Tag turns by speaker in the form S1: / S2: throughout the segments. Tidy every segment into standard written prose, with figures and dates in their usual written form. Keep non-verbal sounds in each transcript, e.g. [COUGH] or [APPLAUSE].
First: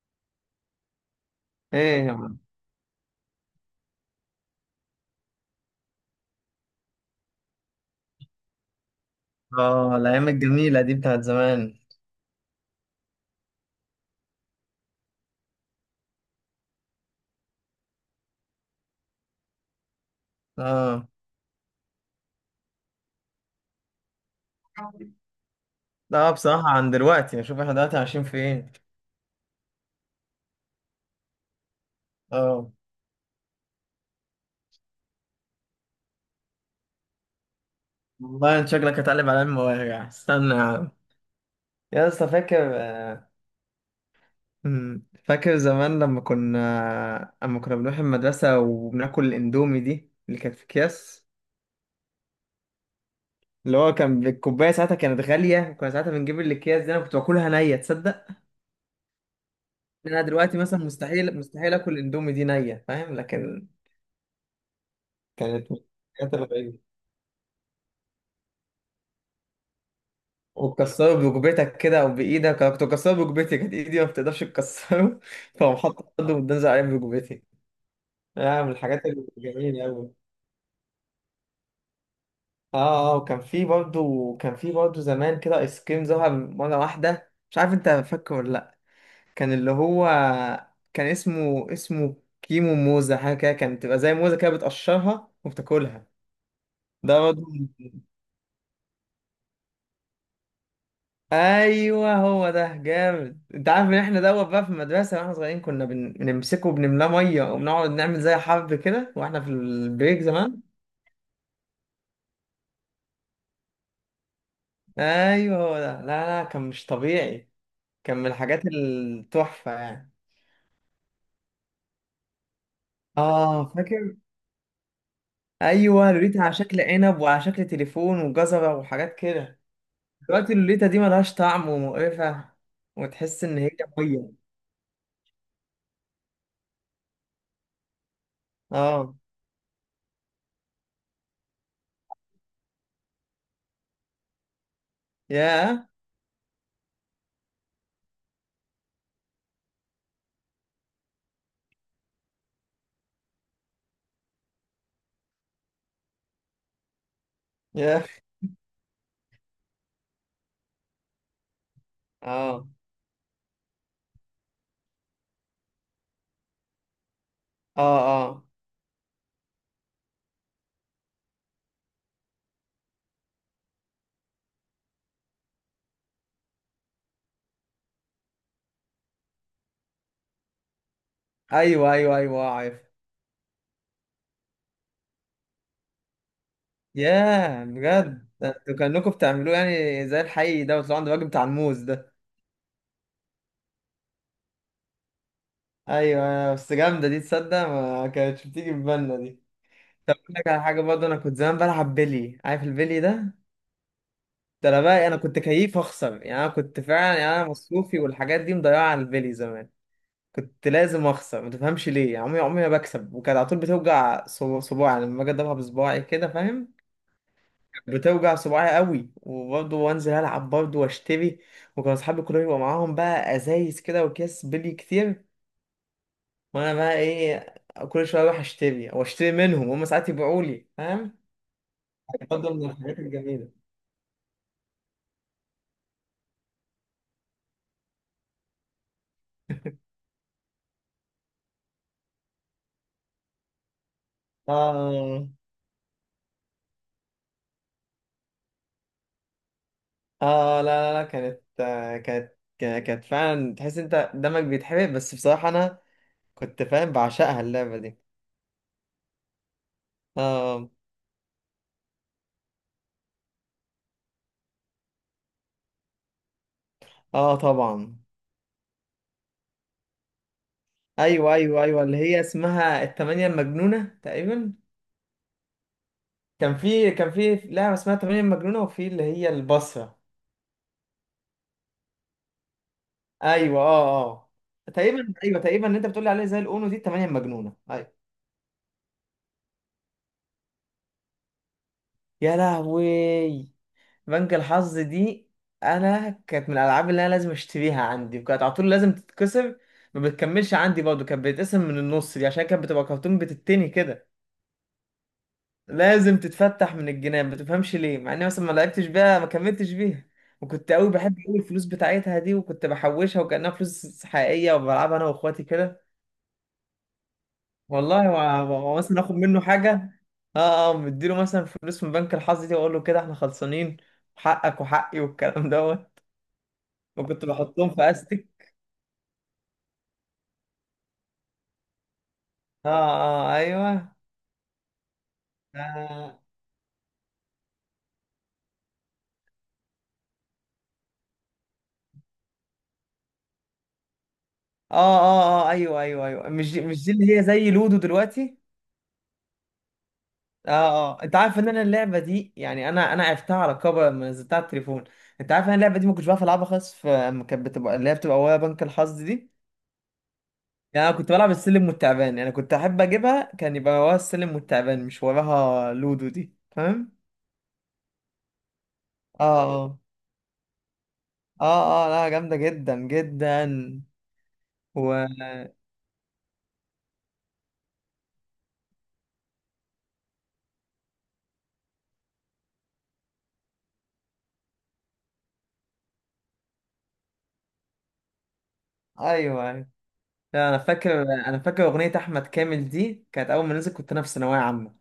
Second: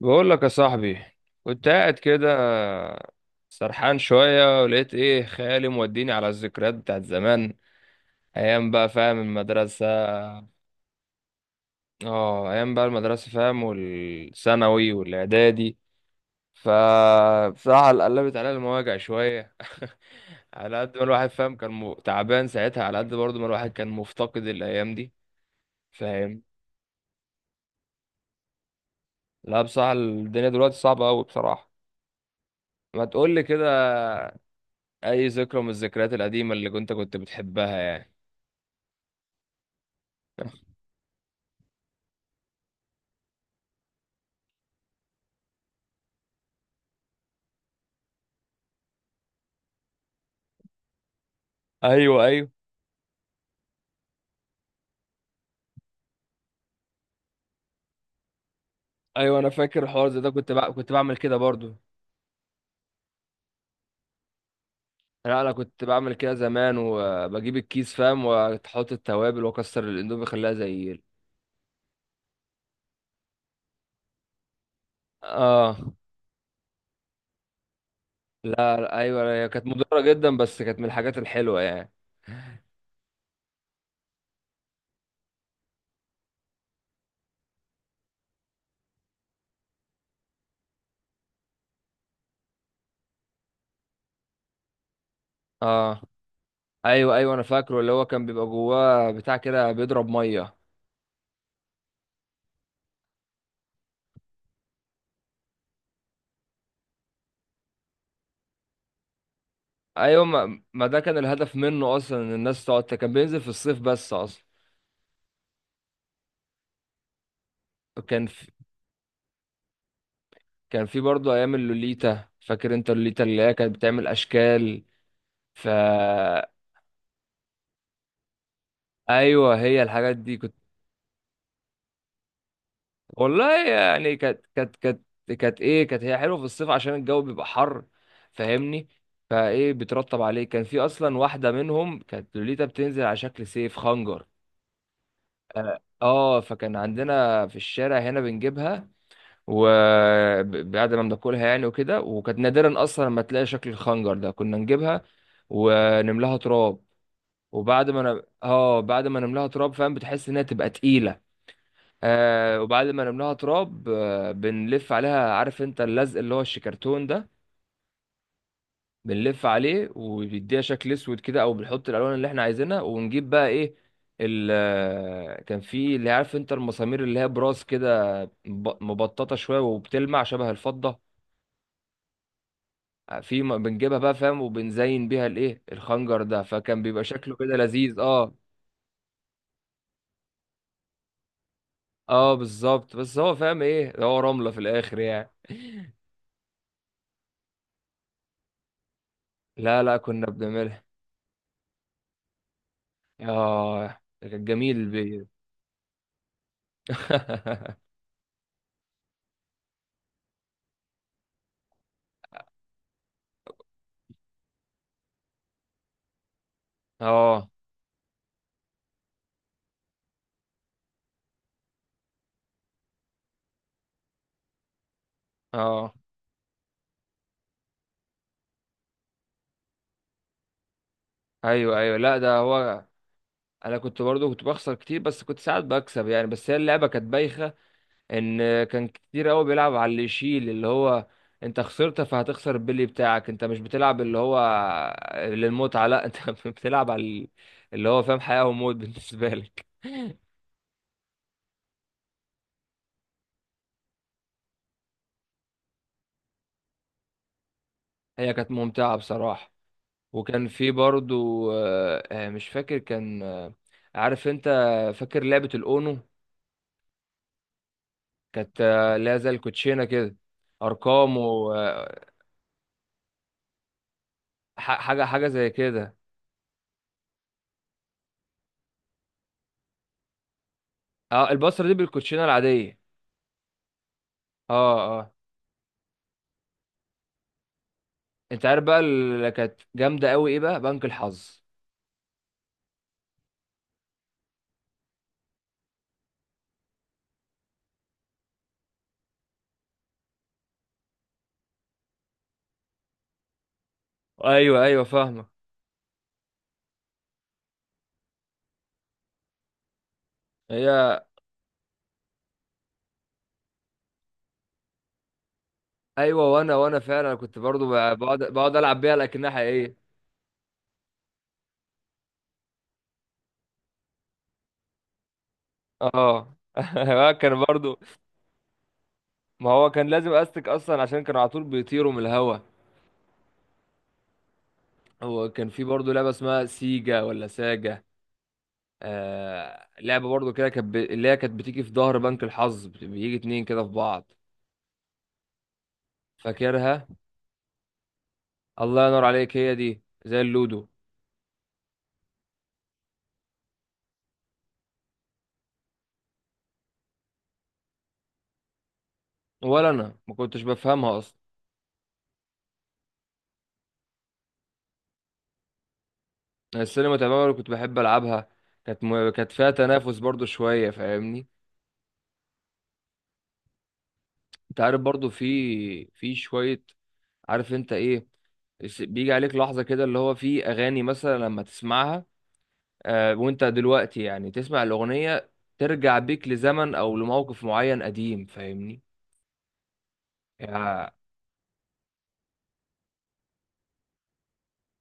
S1: بقول لك يا صاحبي، كنت قاعد
S2: ايه يا
S1: كده
S2: عم.
S1: سرحان شوية ولقيت ايه، خيالي موديني على الذكريات بتاعت زمان. ايام بقى فاهم، المدرسة.
S2: اه، الايام الجميله دي بتاعت زمان.
S1: اه، ايام بقى المدرسة فاهم، والثانوي والاعدادي. فبصراحة قلبت عليا المواجع شوية. [LAUGHS] على قد ما
S2: اه.
S1: الواحد فاهم كان تعبان ساعتها، على قد برضه ما الواحد كان مفتقد الايام دي
S2: لا،
S1: فاهم.
S2: بصراحه عن دلوقتي اشوف احنا دلوقتي عايشين فين؟
S1: لا بصراحة الدنيا دلوقتي صعبة قوي بصراحة.
S2: اه،
S1: ما تقول لي كده، اي ذكرى من الذكريات القديمه اللي كنت بتحبها يعني.
S2: والله انت شكلك هتقلب على المواجع، استنى يا عم، يا اسطى. فاكر، فاكر زمان لما كنا بنروح المدرسه وبناكل الاندومي دي اللي كانت في اكياس.
S1: ايوه، ايوه،
S2: اللي هو كان الكوبايه ساعتها كانت غاليه، وكنا ساعتها بنجيب الاكياس دي، انا كنت باكلها نيه، تصدق؟
S1: ايوه انا فاكر الحوار
S2: إن
S1: زي
S2: انا
S1: ده،
S2: دلوقتي مثلا
S1: كنت بعمل كده
S2: مستحيل
S1: برضو.
S2: مستحيل اكل الاندومي دي نيه، فاهم؟ لكن
S1: لا انا
S2: كانت من
S1: كنت بعمل كده
S2: الحاجات
S1: زمان،
S2: الغريبة.
S1: وبجيب الكيس فاهم، واحط التوابل واكسر الاندومي اخليها زي
S2: وتكسره بركبتك كده او بايدك، انا كنت بكسره بركبتي، كانت ايدي ما بتقدرش تكسره [LAUGHS]
S1: اه.
S2: فقوم حاطط قدم وتنزل عليه بركبتي. آه، من
S1: لا لا،
S2: الحاجات
S1: ايوه هي كانت
S2: الجميله
S1: مضره
S2: قوي.
S1: جدا، بس كانت من الحاجات الحلوه يعني.
S2: اه اه، وكان في برضه زمان كده ايس كريم ظهر مره واحده، مش عارف انت فاكره ولا لا. كان اللي هو، كان اسمه كيمو موزه، حاجه كده كانت تبقى زي موزه كده بتقشرها
S1: اه
S2: وبتاكلها.
S1: ايوه،
S2: ده
S1: ايوه انا
S2: برضه،
S1: فاكره، اللي هو كان بيبقى جواه بتاع كده بيضرب ميه.
S2: ايوه هو ده جامد. انت عارف ان احنا دوت بقى في المدرسه واحنا صغيرين كنا بنمسكه وبنملاه ميه وبنقعد نعمل زي حرب كده واحنا في البريك
S1: ايوه
S2: زمان.
S1: ما ده كان الهدف منه اصلا، ان الناس تقعد، كان بينزل في الصيف بس اصلا.
S2: ايوه هو ده، لا لا، كان مش طبيعي، كان
S1: كان
S2: من
S1: في،
S2: الحاجات التحفه يعني.
S1: كان في برضه ايام اللوليتا، فاكر انت اللوليتا اللي هي
S2: اه،
S1: كانت بتعمل
S2: فاكر.
S1: اشكال؟ ف
S2: ايوه، لوليتا على شكل عنب وعلى شكل تليفون وجزره وحاجات
S1: ايوه
S2: كده.
S1: هي الحاجات دي
S2: دلوقتي
S1: كنت.
S2: اللوليتا دي ملهاش طعم ومقرفه، وتحس ان
S1: والله
S2: هي
S1: يعني
S2: ميه.
S1: كانت كانت ايه، كانت هي حلوه في الصيف عشان الجو بيبقى حر فاهمني.
S2: اه،
S1: فايه بترطب عليه، كان في اصلا واحده منهم كانت لوليتا بتنزل على شكل سيف خنجر. اه
S2: ياه
S1: فكان عندنا في الشارع هنا بنجيبها، وبعد ما بناكلها يعني وكده، وكانت نادرا اصلا لما تلاقي شكل الخنجر ده كنا نجيبها ونملاها تراب. وبعد ما
S2: ياه،
S1: انا اه بعد ما نملاها تراب فاهم بتحس انها تبقى تقيله. آه،
S2: اه
S1: وبعد ما نملاها تراب آه، بنلف عليها، عارف انت اللزق اللي هو الشيكرتون ده؟
S2: اه اه،
S1: بنلف عليه وبيديها شكل اسود كده، او بنحط الالوان اللي احنا عايزينها، ونجيب بقى ايه، ال آه، كان في، اللي عارف انت المسامير اللي هي براس كده مبططه شويه وبتلمع شبه الفضه.
S2: ايوه ايوه ايوه، آه، عارف.
S1: بنجيبها بقى فاهم، وبنزين بيها الايه، الخنجر ده، فكان بيبقى شكله كده
S2: ياه
S1: لذيذ
S2: بجد،
S1: اه.
S2: ده انتوا كأنكم بتعملوه يعني زي الحي ده، وتطلعوا عند الراجل بتاع الموز ده.
S1: اه بالظبط، بس هو فاهم ايه ده، هو رملة في الاخر يعني.
S2: ايوه أيوه، بس جامده دي، تصدق ما كانتش بتيجي في بالنا دي.
S1: لا لا
S2: طب اقول
S1: كنا
S2: لك على حاجه
S1: بنعملها.
S2: برضه، انا كنت زمان بلعب بلي، عارف البلي ده.
S1: اه، ده كان
S2: ده
S1: جميل
S2: انا بقى
S1: البيت.
S2: كنت كيف اخسر يعني، انا كنت فعلا يعني انا
S1: [LAUGHS]
S2: مصروفي والحاجات دي مضيعه على البلي زمان. كنت لازم اخسر، ما تفهمش ليه، يعني عمري عمري ما بكسب. وكانت على طول بتوجع صباعي، يعني لما باجي اضربها بصباعي كده، فاهم.
S1: اه،
S2: بتوجع صباعي قوي، وبرضه وانزل العب برضه واشتري. وكان اصحابي كلهم يبقى معاهم بقى ازايز كده واكياس بلي كتير،
S1: اه،
S2: وانا بقى ايه؟ كل شويه اروح اشتري او اشتري منهم، هم ساعات يبيعوا لي، فاهم.
S1: ايوه، ايوه لا ده
S2: برضه من
S1: هو.
S2: الحاجات الجميله.
S1: انا كنت برضو كنت بخسر كتير، بس كنت ساعات بكسب يعني، بس هي اللعبة كانت بايخة. ان كان كتير قوي بيلعب على اللي يشيل اللي هو، انت خسرت فهتخسر البلي بتاعك، انت مش بتلعب اللي هو
S2: اه
S1: للمتعة، لا انت [LAUGHS] بتلعب على اللي هو فاهم حياة وموت بالنسبة لك. [LAUGHS]
S2: اه، لا لا لا، كانت آه، كانت كا- كانت فعلا تحس انت دمك بيتحرق، بس بصراحه انا كنت فاهم بعشقها اللعبه دي.
S1: هي كانت ممتعة بصراحة. وكان
S2: اه
S1: في برضو مش فاكر كان عارف انت، فاكر لعبة الأونو؟
S2: اه طبعا.
S1: كانت اللي هي زي الكوتشينة كده، أرقام
S2: ايوه ايوه ايوه، اللي
S1: وحاجة،
S2: هي اسمها التمانية المجنونه تقريبا.
S1: حاجة حاجة زي كده.
S2: كان في لعبة اسمها 8 مجنونة، وفي اللي هي البصرة.
S1: اه البصرة دي بالكوتشينة العادية.
S2: ايوه اه اه آه.
S1: اه اه،
S2: تقريبا ايوه تقريبا اللي انت بتقول عليه زي الاونو دي، 8 مجنونة، ايوه.
S1: انت عارف بقى اللي كانت جامدة قوي ايه بقى؟ بنك الحظ.
S2: يا لهوي. بنك الحظ دي انا كانت من الالعاب اللي انا لازم اشتريها عندي، وكانت على طول لازم تتكسر. ما بتكملش عندي برضه، كانت بتتقسم من النص دي عشان كانت بتبقى كرتون بتتني كده.
S1: ايوه، ايوه فاهمة.
S2: لازم تتفتح من الجنان، ما تفهمش ليه، مع اني مثلا ما لعبتش بيها ما كملتش بيها. وكنت قوي
S1: هي
S2: بحب قوي الفلوس بتاعتها دي، وكنت بحوشها وكأنها فلوس حقيقية وبلعبها انا واخواتي كده.
S1: ايوه، وانا فعلا كنت برضو
S2: والله،
S1: بقعد، بقعد العب بيها
S2: ومثلا اخد
S1: لكنها
S2: منه
S1: حقيقية.
S2: حاجة. اه اه، مديله مثلا فلوس من بنك الحظ دي، واقول له كده احنا خلصانين، حقك وحقي والكلام دوت.
S1: اه، [LAUGHS]
S2: وكنت
S1: كان
S2: بحطهم
S1: برضو،
S2: في استك.
S1: ما هو كان لازم استك اصلا عشان كانوا على طول بيطيروا من الهوا.
S2: اه اه ايوه.
S1: هو كان في برضه لعبة
S2: اه
S1: اسمها سيجا ولا ساجا، آه لعبة برضه كده كانت اللي هي كانت بتيجي في ظهر بنك الحظ بيجي اتنين كده في بعض،
S2: اه اه آه، ايوه ايوه ايوه، مش دي مش
S1: فاكرها؟
S2: دي اللي هي زي لودو دلوقتي.
S1: الله ينور عليك، هي دي زي
S2: اه
S1: اللودو.
S2: اه، انت عارف ان انا اللعبه دي يعني، انا عرفتها على كبر لما نزلتها على التليفون. انت عارف ان انا اللعبه دي ما كنتش بعرف العبها خالص، في اما كانت بتبقى اللي هي بتبقى ويا بنك الحظ دي.
S1: ولا انا ما كنتش
S2: يعني انا
S1: بفهمها
S2: كنت
S1: اصلا.
S2: بلعب السلم والتعبان، يعني كنت احب اجيبها كان يبقى وراها السلم والتعبان، مش وراها لودو دي،
S1: أنا
S2: فاهم.
S1: السينما تماما اللي كنت بحب العبها،
S2: اه
S1: كانت فيها
S2: اه
S1: تنافس برضه شوية فاهمني.
S2: اه اه، لا، جامده جدا جدا.
S1: انت عارف
S2: و،
S1: برضه في، في شوية، عارف انت ايه، بيجي عليك لحظة كده، اللي هو في اغاني مثلا لما تسمعها وانت دلوقتي يعني تسمع الأغنية، ترجع بيك لزمن أو لموقف معين قديم فاهمني.
S2: ايوه ايوه. لا،
S1: يا
S2: انا فاكر اغنيه احمد كامل دي كانت اول ما نزلت، كنت انا في ثانويه عامه.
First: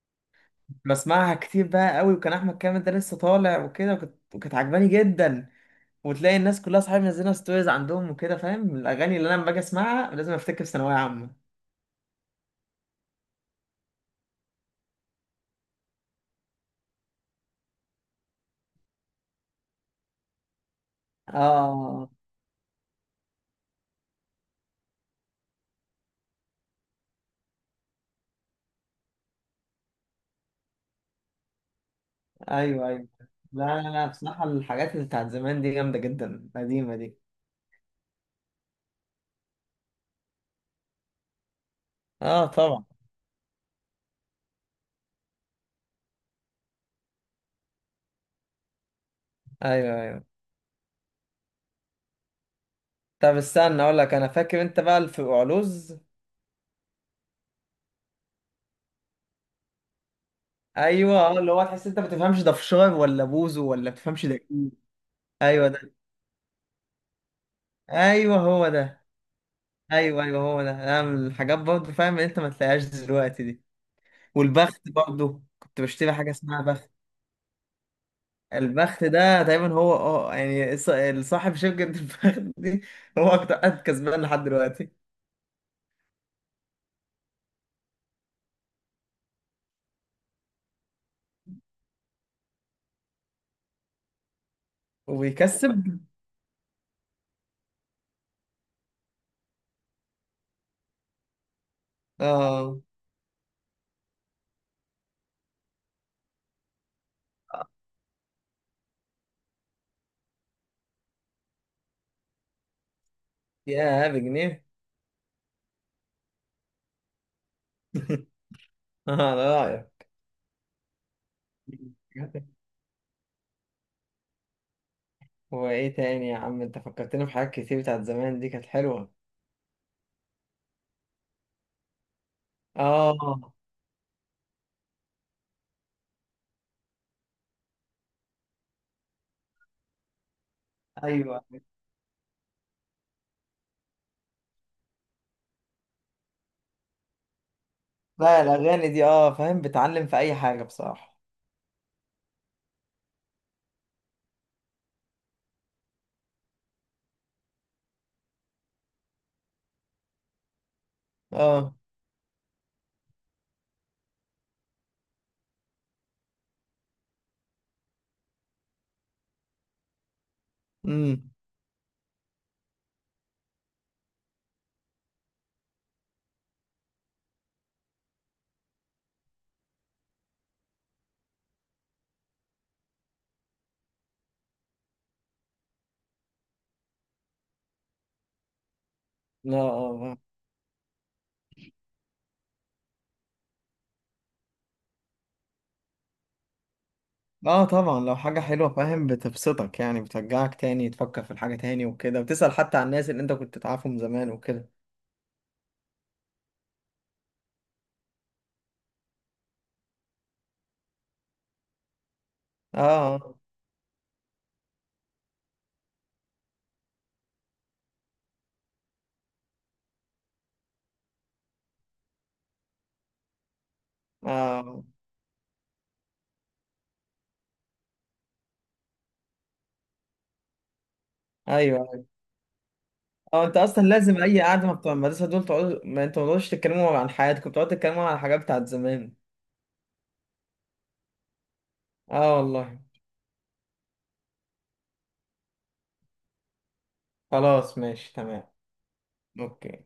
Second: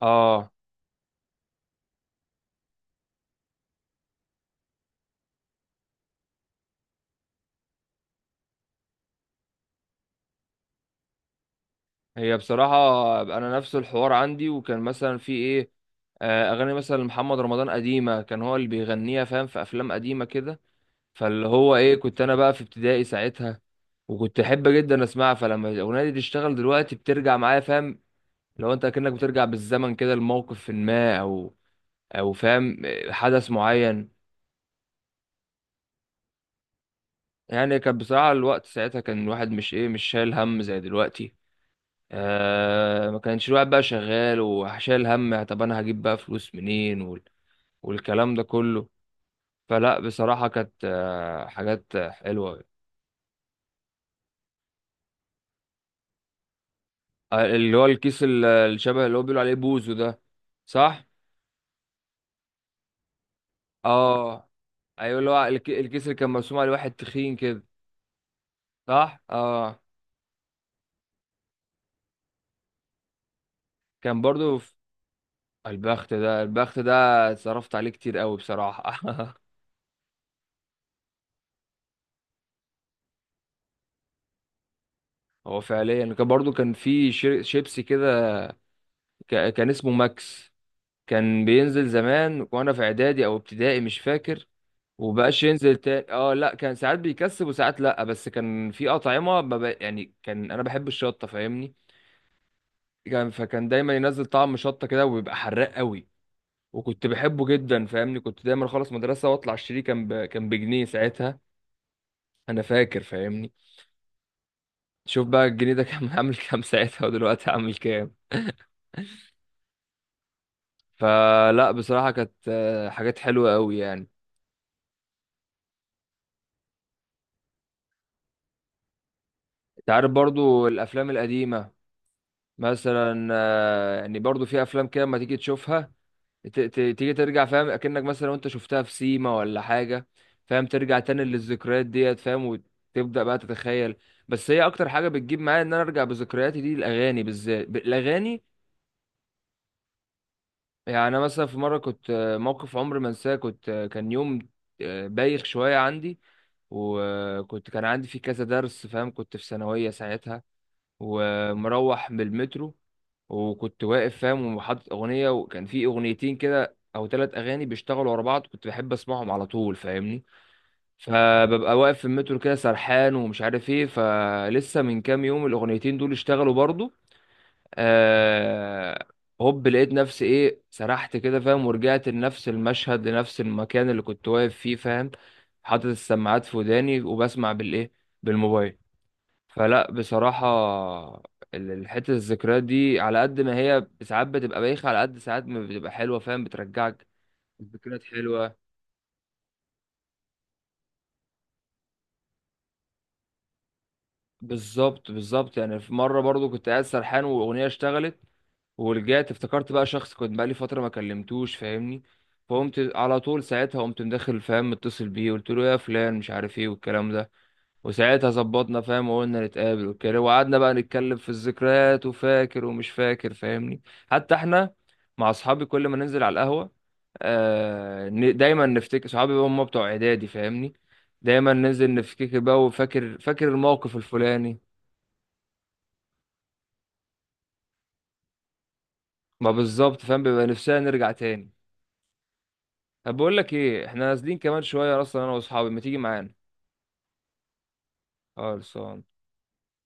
S1: اه
S2: بسمعها كتير بقى قوي، وكان احمد كامل ده لسه طالع وكده، وكانت عجباني جدا. وتلاقي الناس كلها صحابي منزلها ستوريز عندهم وكده، فاهم الاغاني اللي انا لما باجي اسمعها لازم افتكر ثانويه عامه.
S1: هي بصراحة أنا نفس الحوار عندي، وكان مثلا في إيه، أغاني مثلا محمد رمضان قديمة، كان هو اللي بيغنيها فاهم، في أفلام قديمة كده. فاللي هو إيه،
S2: اه
S1: كنت أنا بقى في ابتدائي ساعتها، وكنت أحب جدا أسمعها، فلما الأغنية دي تشتغل دلوقتي بترجع معايا فاهم. لو أنت كأنك بترجع بالزمن كده لموقف ما، أو فاهم
S2: ايوه ايوه،
S1: حدث
S2: لا لا لا،
S1: معين.
S2: بصراحه الحاجات اللي بتاعت زمان دي جامده جدا القديمه دي.
S1: يعني كان بصراحة الوقت ساعتها كان الواحد مش ايه، مش شايل هم زي دلوقتي.
S2: اه طبعا،
S1: آه، ما كانش الواحد بقى شغال وشايل هم، يعني طب انا هجيب بقى فلوس منين والكلام ده كله. فلا
S2: ايوه ايوه.
S1: بصراحة كانت آه حاجات حلوة.
S2: طب استنى اقول لك، انا فاكر انت بقى في علوز.
S1: آه اللي هو الكيس الشبه اللي هو بيقولوا عليه بوزو ده، صح؟
S2: ايوه اه، اللي هو تحس انت ما بتفهمش ده فشار ولا بوزو ولا بتفهمش ده
S1: اه
S2: ايه.
S1: ايوه، اللي هو
S2: ايوه ده،
S1: الكيس اللي كان مرسوم عليه واحد تخين كده،
S2: ايوه هو ده،
S1: صح؟ اه.
S2: ايوه ايوه هو ده، انا من الحاجات برضه فاهم انت ما تلاقيهاش دلوقتي دي.
S1: كان برضو في
S2: والبخت برضه كنت بشتري
S1: البخت
S2: حاجه
S1: ده،
S2: اسمها
S1: البخت
S2: بخت.
S1: ده صرفت عليه كتير قوي
S2: البخت
S1: بصراحة.
S2: ده
S1: [LAUGHS]
S2: دايما هو، يعني، صاحب شركه [LAUGHS] البخت دي هو اكتر قد كسبان لحد دلوقتي.
S1: هو فعليا كان برضو كان في شيبسي كده، كان اسمه ماكس. كان بينزل زمان وانا في اعدادي او ابتدائي مش فاكر، وبقاش
S2: وبيكسب.
S1: ينزل تاني اه. لا كان ساعات بيكسب وساعات لا، بس كان في اطعمه ما بق- يعني كان انا بحب الشطه فاهمني،
S2: اه
S1: كان فكان دايما ينزل طعم شطه كده وبيبقى حراق قوي، وكنت بحبه جدا فاهمني، كنت دايما اخلص مدرسه واطلع اشتريه، كان بجنيه ساعتها انا فاكر فاهمني.
S2: يا بجنيه
S1: شوف بقى الجنيه ده كان [LAUGHS] عامل كام ساعتها ودلوقتي عامل كام.
S2: [LAUGHS] اه ده رايك.
S1: فلا بصراحة كانت حاجات حلوة قوي يعني.
S2: وايه تاني يا عم، انت فكرتني بحاجات كتير بتاعت زمان دي كانت حلوه.
S1: انت عارف برضو الافلام القديمة مثلا،
S2: اه
S1: يعني برضو في افلام كده لما تيجي تشوفها، تيجي ترجع فاهم اكنك مثلا وانت شفتها في سيما ولا حاجة فاهم، ترجع تاني
S2: ايوه.
S1: للذكريات ديت فاهم، وتبدأ بقى تتخيل. بس هي اكتر حاجة بتجيب معايا ان انا ارجع بذكرياتي دي الاغاني، بالذات الاغاني.
S2: لا، الاغاني دي اه فاهم بتعلم في اي حاجه
S1: يعني
S2: بصراحه.
S1: انا مثلا في مره كنت موقف عمري ما انساه، كنت كان يوم بايخ شويه عندي، وكنت كان عندي فيه كذا درس فاهم، كنت في ثانويه ساعتها،
S2: اه،
S1: ومروح بالمترو، وكنت واقف فاهم وحاطط اغنيه، وكان في اغنيتين كده او ثلاث اغاني بيشتغلوا ورا بعض كنت بحب اسمعهم على طول فاهمني.
S2: امم
S1: فببقى واقف في المترو كده سرحان ومش عارف ايه، فلسه من كام يوم الاغنيتين دول اشتغلوا برضو. آه، هوب لقيت نفسي ايه، سرحت كده فاهم، ورجعت لنفس المشهد، لنفس المكان اللي كنت واقف فيه فاهم، حاطط السماعات في وداني وبسمع بالايه، بالموبايل.
S2: لا
S1: فلا
S2: اه
S1: بصراحة الحتة الذكريات دي على قد ما هي ساعات بتبقى بايخة، على قد ساعات ما بتبقى حلوة فاهم، بترجعك
S2: اه آه، طبعا،
S1: ذكريات
S2: لو حاجة
S1: حلوة.
S2: حلوة فاهم بتبسطك، يعني بترجعك تاني تفكر في الحاجة تاني وكده، وتسأل حتى عن الناس اللي انت كنت تعرفهم زمان وكده.
S1: بالظبط، بالظبط. يعني في مرة برضو كنت قاعد سرحان وأغنية اشتغلت، ورجعت افتكرت بقى شخص كنت بقالي فترة ما كلمتوش فاهمني، فقمت على
S2: اه
S1: طول ساعتها، قمت مدخل فاهم متصل بيه، قلت له يا فلان مش عارف ايه والكلام ده. وساعتها ظبطنا فاهم، وقلنا نتقابل وكده، وقعدنا بقى نتكلم في الذكريات، وفاكر ومش فاكر فاهمني.
S2: اه
S1: حتى احنا
S2: آه.
S1: مع اصحابي كل ما ننزل على القهوة، آه دايما نفتكر صحابي بقى هم بتوع اعدادي فاهمني، دايما
S2: ايوه
S1: ننزل
S2: أيوة.
S1: نفتكر بقى، وفاكر،
S2: اه،
S1: فاكر
S2: انت اصلا
S1: الموقف
S2: لازم اي
S1: الفلاني.
S2: قعدة ما بتوع المدرسة دول تقعدوا، ما انتوا ما تقعدوش تتكلموا عن حياتكم، بتقعدوا تتكلموا عن الحاجات بتاعت زمان.
S1: ما بالظبط فاهم، بيبقى نفسنا نرجع تاني.
S2: اه والله.
S1: طب بقول لك ايه، احنا نازلين كمان شويه اصلا انا واصحابي، ما تيجي معانا؟
S2: خلاص، ماشي تمام.
S1: خالص.
S2: اوكي.